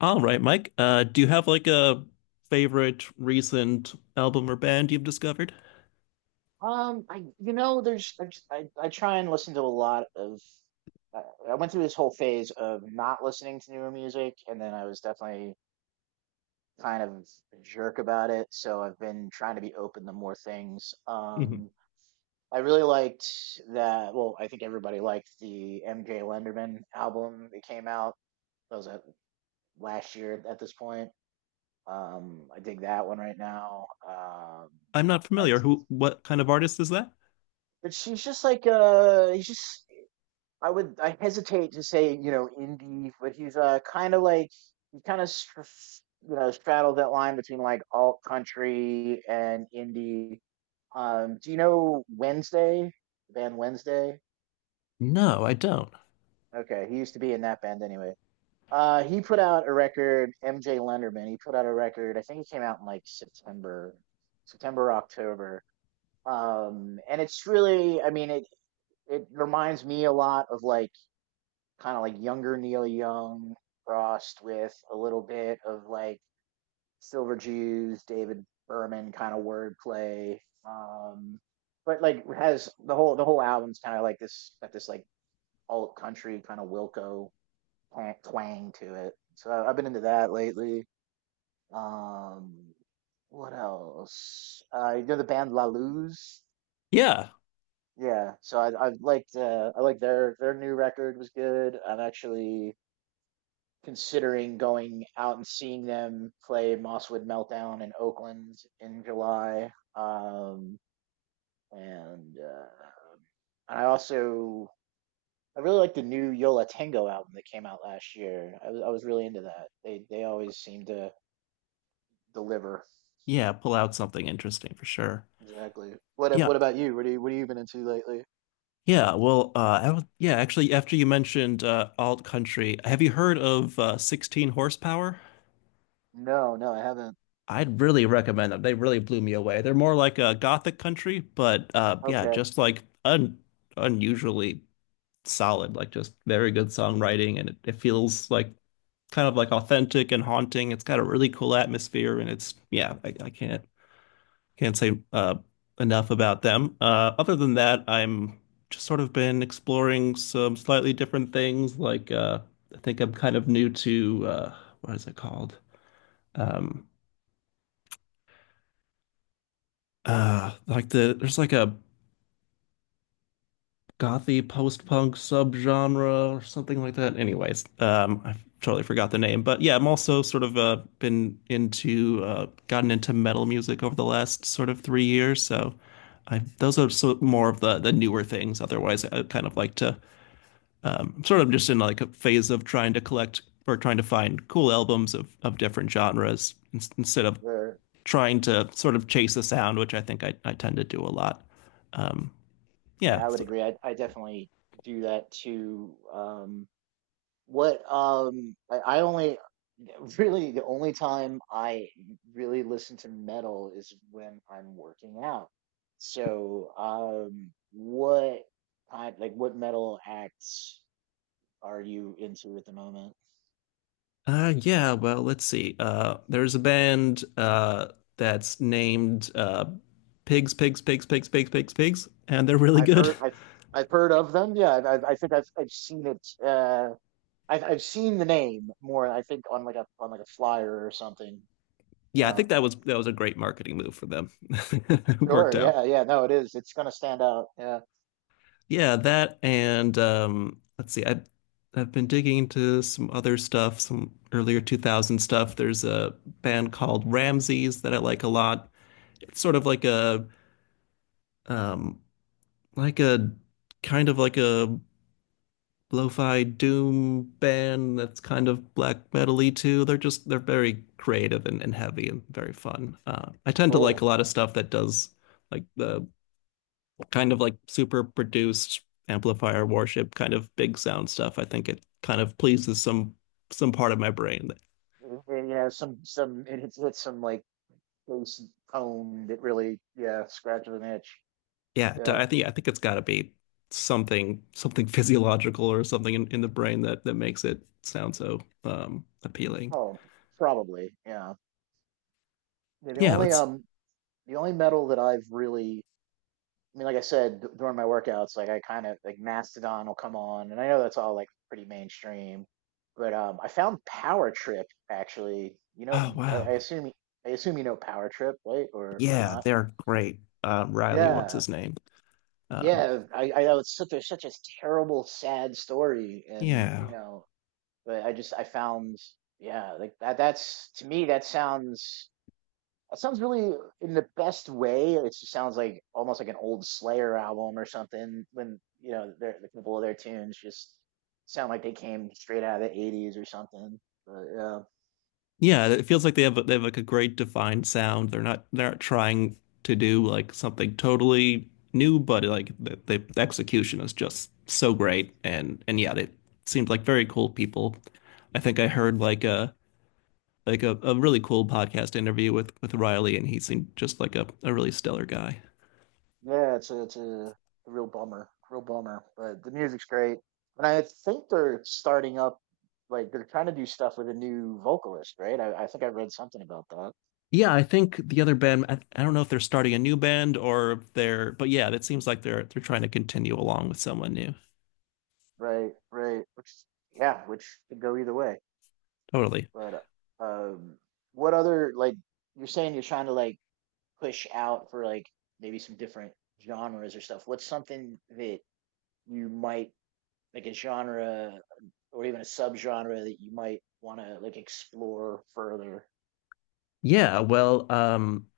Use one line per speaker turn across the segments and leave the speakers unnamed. All right, Mike. Do you have a favorite recent album or band you've discovered?
I I try and listen to a lot of. I, I went through this whole phase of not listening to newer music, and then I was definitely kind of a jerk about it. So I've been trying to be open to more things.
Mhm.
I really liked that. Well, I think everybody liked the MJ Lenderman album that came out. That was at, last year at this point. I dig that one right now.
I'm not familiar.
Liked,
What kind of artist is that?
but she's just like he's just I would I hesitate to say indie, but he's kind of like he kind of straddled that line between like alt country and indie. Do you know Wednesday? The band Wednesday.
No, I don't.
Okay, he used to be in that band anyway. He put out a record. MJ Lenderman. He put out a record. I think it came out in like September, September October. And it's really, I mean, it reminds me a lot of like kind of like younger Neil Young crossed with a little bit of like Silver Jews, David Berman kind of wordplay. Um, but like has the whole album's kind of like this got this like alt country kind of Wilco twang to it. So I've been into that lately. Um, what else? You know the band La Luz.
Yeah.
Yeah, so I liked I liked their new record was good. I'm actually considering going out and seeing them play Mosswood Meltdown in Oakland in July. And I also I really like the new Yola Tango album that came out last year. I was really into that. They always seem to deliver.
Yeah, pull out something interesting for sure.
Exactly.
Yeah.
What about you? What have you been into lately?
Yeah, well, I don't, yeah, actually, after you mentioned alt country, have you heard of 16 horsepower?
No, no, I haven't.
I'd really recommend them. They really blew me away. They're more like a gothic country, but yeah,
Okay.
just like un unusually solid, like just very good songwriting, and it feels like kind of like authentic and haunting. It's got a really cool atmosphere, and it's yeah, I can't say enough about them. Other than that, I'm just sort of been exploring some slightly different things. Like I think I'm kind of new to what is it called? Um, like, there's like a gothy post-punk subgenre or something like that. Anyways, I totally forgot the name, but yeah, I'm also sort of been into gotten into metal music over the last sort of 3 years. So I those are so more of the newer things. Otherwise, I kind of like to I'm sort of just in like a phase of trying to collect or trying to find cool albums of different genres instead of
Where
trying to sort of chase a sound, which I think I tend to do a lot. Um,
yeah,
yeah,
I would
so
agree. I definitely do that too. What I only really the only time I really listen to metal is when I'm working out. So what kind like what metal acts are you into at the moment?
Yeah, well, let's see. There's a band that's named Pigs, Pigs, Pigs, Pigs, Pigs, Pigs, Pigs, and they're really
I've
good.
heard I've I've heard of them. Yeah, I think I've seen it I've seen the name more I think on like a flyer or something.
Yeah, I
Yeah.
think that was a great marketing move for them. It worked
Sure,
out.
no, it is. It's gonna stand out. Yeah,
Yeah, that and let's see. I've been digging into some other stuff, some earlier 2000 stuff. There's a band called Ramses that I like a lot. It's sort of like a um, like a kind of like a lo-fi doom band that's kind of black metal-y too. They're very creative and heavy and very fun. I tend to like a
cool.
lot of stuff that does like the kind of like super produced amplifier worship kind of big sound stuff. I think it kind of pleases some part of my brain.
Yeah, some it hits some like bass tone that really yeah scratches an itch.
Yeah,
Yeah.
I think it's got to be something physiological or something in the brain that makes it sound so appealing.
Oh, probably. Yeah. Yeah,
Yeah, let's.
the only metal that I've really I mean, like I said during my workouts, like I kind of like Mastodon will come on, and I know that's all like pretty mainstream, but I found Power Trip actually.
Oh wow.
I assume you know Power Trip, right? Or
Yeah,
not?
they're great. Riley, what's
Yeah.
his name? Um,
Yeah, I know it's such a such a terrible, sad story, and you
yeah,
know, but I just I found yeah, like that's to me that sounds really in the best way. It just sounds like almost like an old Slayer album or something when you know the couple of their tunes just sound like they came straight out of the 80s or something. But yeah.
yeah. It feels like they have like a great defined sound. They're not trying to do like something totally new, but like the execution is just so great. And yeah, they seemed like very cool people. I think I heard like a really cool podcast interview with Riley, and he seemed just like a really stellar guy.
Yeah, it's a real bummer, real bummer. But the music's great, and I think they're starting up, like they're trying to do stuff with a new vocalist, right? I think I read something about that.
Yeah, I think the other band, I don't know if they're starting a new band or if they're, but yeah, it seems like they're trying to continue along with someone new.
Right, right. Which, yeah, which could go either way.
Totally.
But um, what other like you're saying you're trying to like push out for like maybe some different genres or stuff. What's something that you might like a genre or even a subgenre that you might want to like explore further?
Yeah,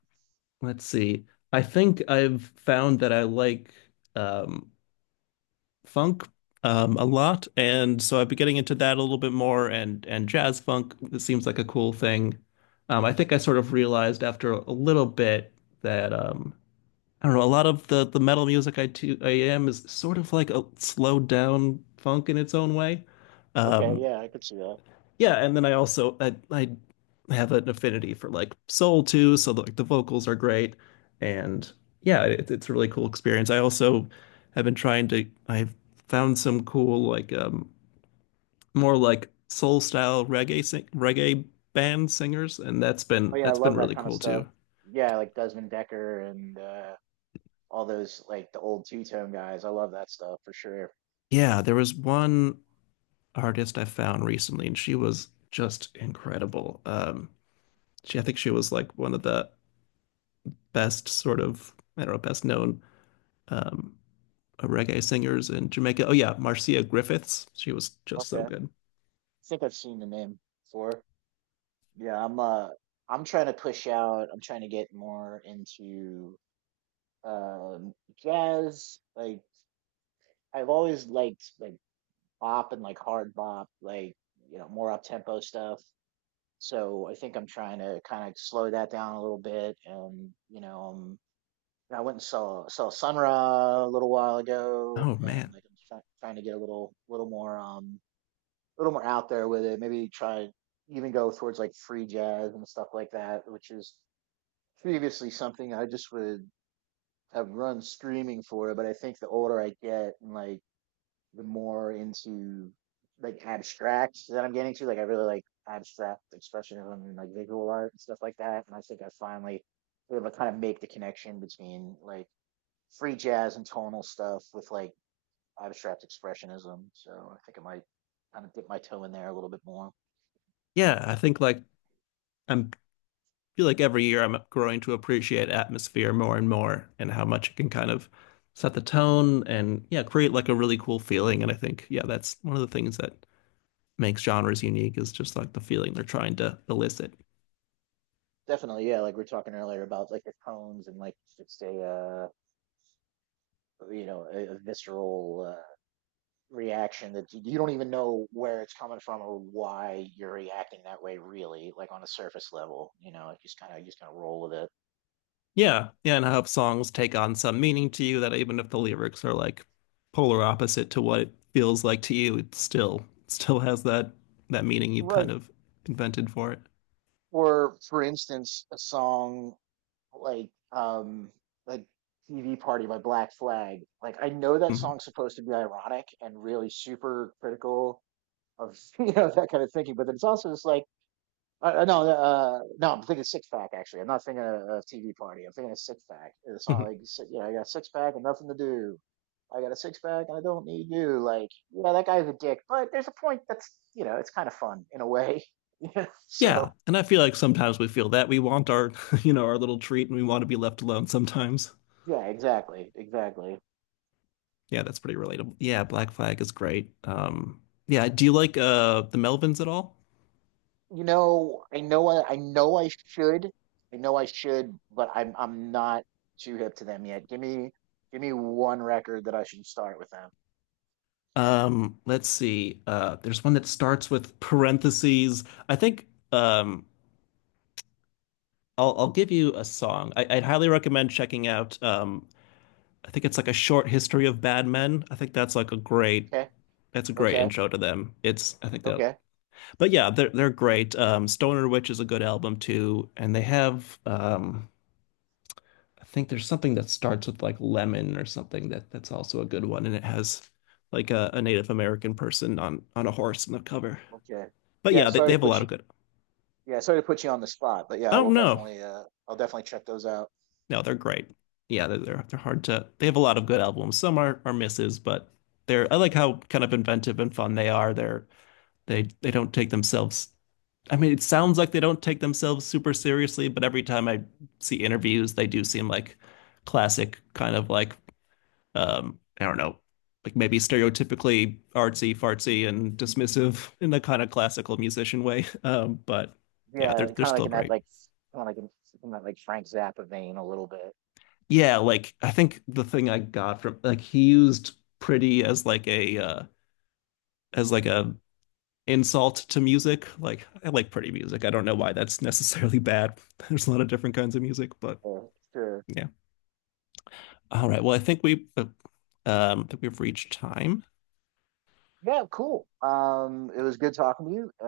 let's see. I think I've found that I like um funk a lot, and so I've been getting into that a little bit more and jazz funk. It seems like a cool thing. I think I sort of realized after a little bit that I don't know, a lot of the metal music I am is sort of like a slowed down funk in its own way.
Okay,
Um
yeah, I could see that.
yeah, and then I also I have an affinity for like soul too, so like the vocals are great and yeah, it's a really cool experience. I also have been trying to I've found some cool like more like soul style reggae sing, reggae band singers, and
Oh yeah, I
that's been
love that
really
kind of
cool
stuff.
too.
Yeah, like Desmond Decker and all those like the old two-tone guys. I love that stuff for sure.
Yeah, there was one artist I found recently, and she was just incredible. I think she was like one of the best sort of, I don't know, best known um, reggae singers in Jamaica. Oh yeah, Marcia Griffiths. She was just so
Okay.
good.
I think I've seen the name before. Yeah, I'm trying to push out. I'm trying to get more into um jazz. Like I've always liked like bop and like hard bop, like you know, more up-tempo stuff. So I think I'm trying to kind of slow that down a little bit and you know, I went and saw Sun Ra a little while ago,
Oh
and
man.
like trying to get a little more a little more out there with it. Maybe try even go towards like free jazz and stuff like that, which is previously something I just would have run screaming for. But I think the older I get and like the more into like abstract that I'm getting to, like I really like abstract expressionism and like visual art and stuff like that. And I think I finally able to kind of make the connection between like free jazz and tonal stuff with like abstract expressionism. So I think I might kind of dip my toe in there a little bit more.
Yeah, I think like I'm feel like every year I'm growing to appreciate atmosphere more and more and how much it can kind of set the tone and yeah, create like a really cool feeling. And I think, yeah, that's one of the things that makes genres unique is just like the feeling they're trying to elicit.
Definitely, yeah. Like we are talking earlier about like the tones and like it's a you know a visceral reaction that you don't even know where it's coming from or why you're reacting that way. Really, like on a surface level, you know, just kind of roll with it.
Yeah. Yeah. And how songs take on some meaning to you that even if the lyrics are like polar opposite to what it feels like to you, it still has that meaning you've kind
Right.
of invented for it.
Or for instance, a song like um like TV Party by Black Flag. Like I know that song's supposed to be ironic and really super critical of you know that kind of thinking, but then it's also just like no no I'm thinking Six Pack actually. I'm not thinking of TV Party. I'm thinking of Six Pack. The song
Mhm.
like you know I got a six pack and nothing to do. I got a six pack and I don't need you. Like yeah that guy's a dick, but there's a point that's you know it's kind of fun in a way. Yeah.
Yeah,
So
and I feel like sometimes we feel that we want you know, our little treat, and we want to be left alone sometimes.
yeah exactly exactly.
Yeah, that's pretty relatable. Yeah, Black Flag is great. Yeah, do you like the Melvins at all?
You know, I know I should. I know I should, but I'm not too hip to them yet. Give me one record that I should start with them.
Let's see. There's one that starts with parentheses. I think I'll give you a song. I'd highly recommend checking out I think it's like A Short History of Bad Men. I think that's like a great
Okay.
that's a great
Okay.
intro to them. It's I think that
Okay.
But yeah, they're great. Stoner Witch is a good album too, and they have I think there's something that starts with like Lemon or something that that's also a good one, and it has like a Native American person on a horse in the cover.
Okay.
But
Yeah,
yeah, they
sorry to
have a
put
lot
you
of good.
yeah, sorry to put you on the spot, but yeah,
I
I will
don't know.
definitely I'll definitely check those out.
No, they're great. Yeah, they're hard to. They have a lot of good albums. Some are misses, but they're I like how kind of inventive and fun they are. They they don't take themselves. I mean, it sounds like they don't take themselves super seriously, but every time I see interviews, they do seem like classic kind of like I don't know, like maybe stereotypically artsy, fartsy, and dismissive in a kind of classical musician way. But yeah,
Yeah,
they're
kind of like
still
in that
great.
like kind of like in that like Frank Zappa vein a little bit.
Yeah, I think the thing I got from like he used pretty as like a insult to music. Like I like pretty music. I don't know why that's necessarily bad. There's a lot of different kinds of music, but
Sure, sure.
yeah. All right. Well, I think we've reached time.
Yeah, cool. It was good talking to you.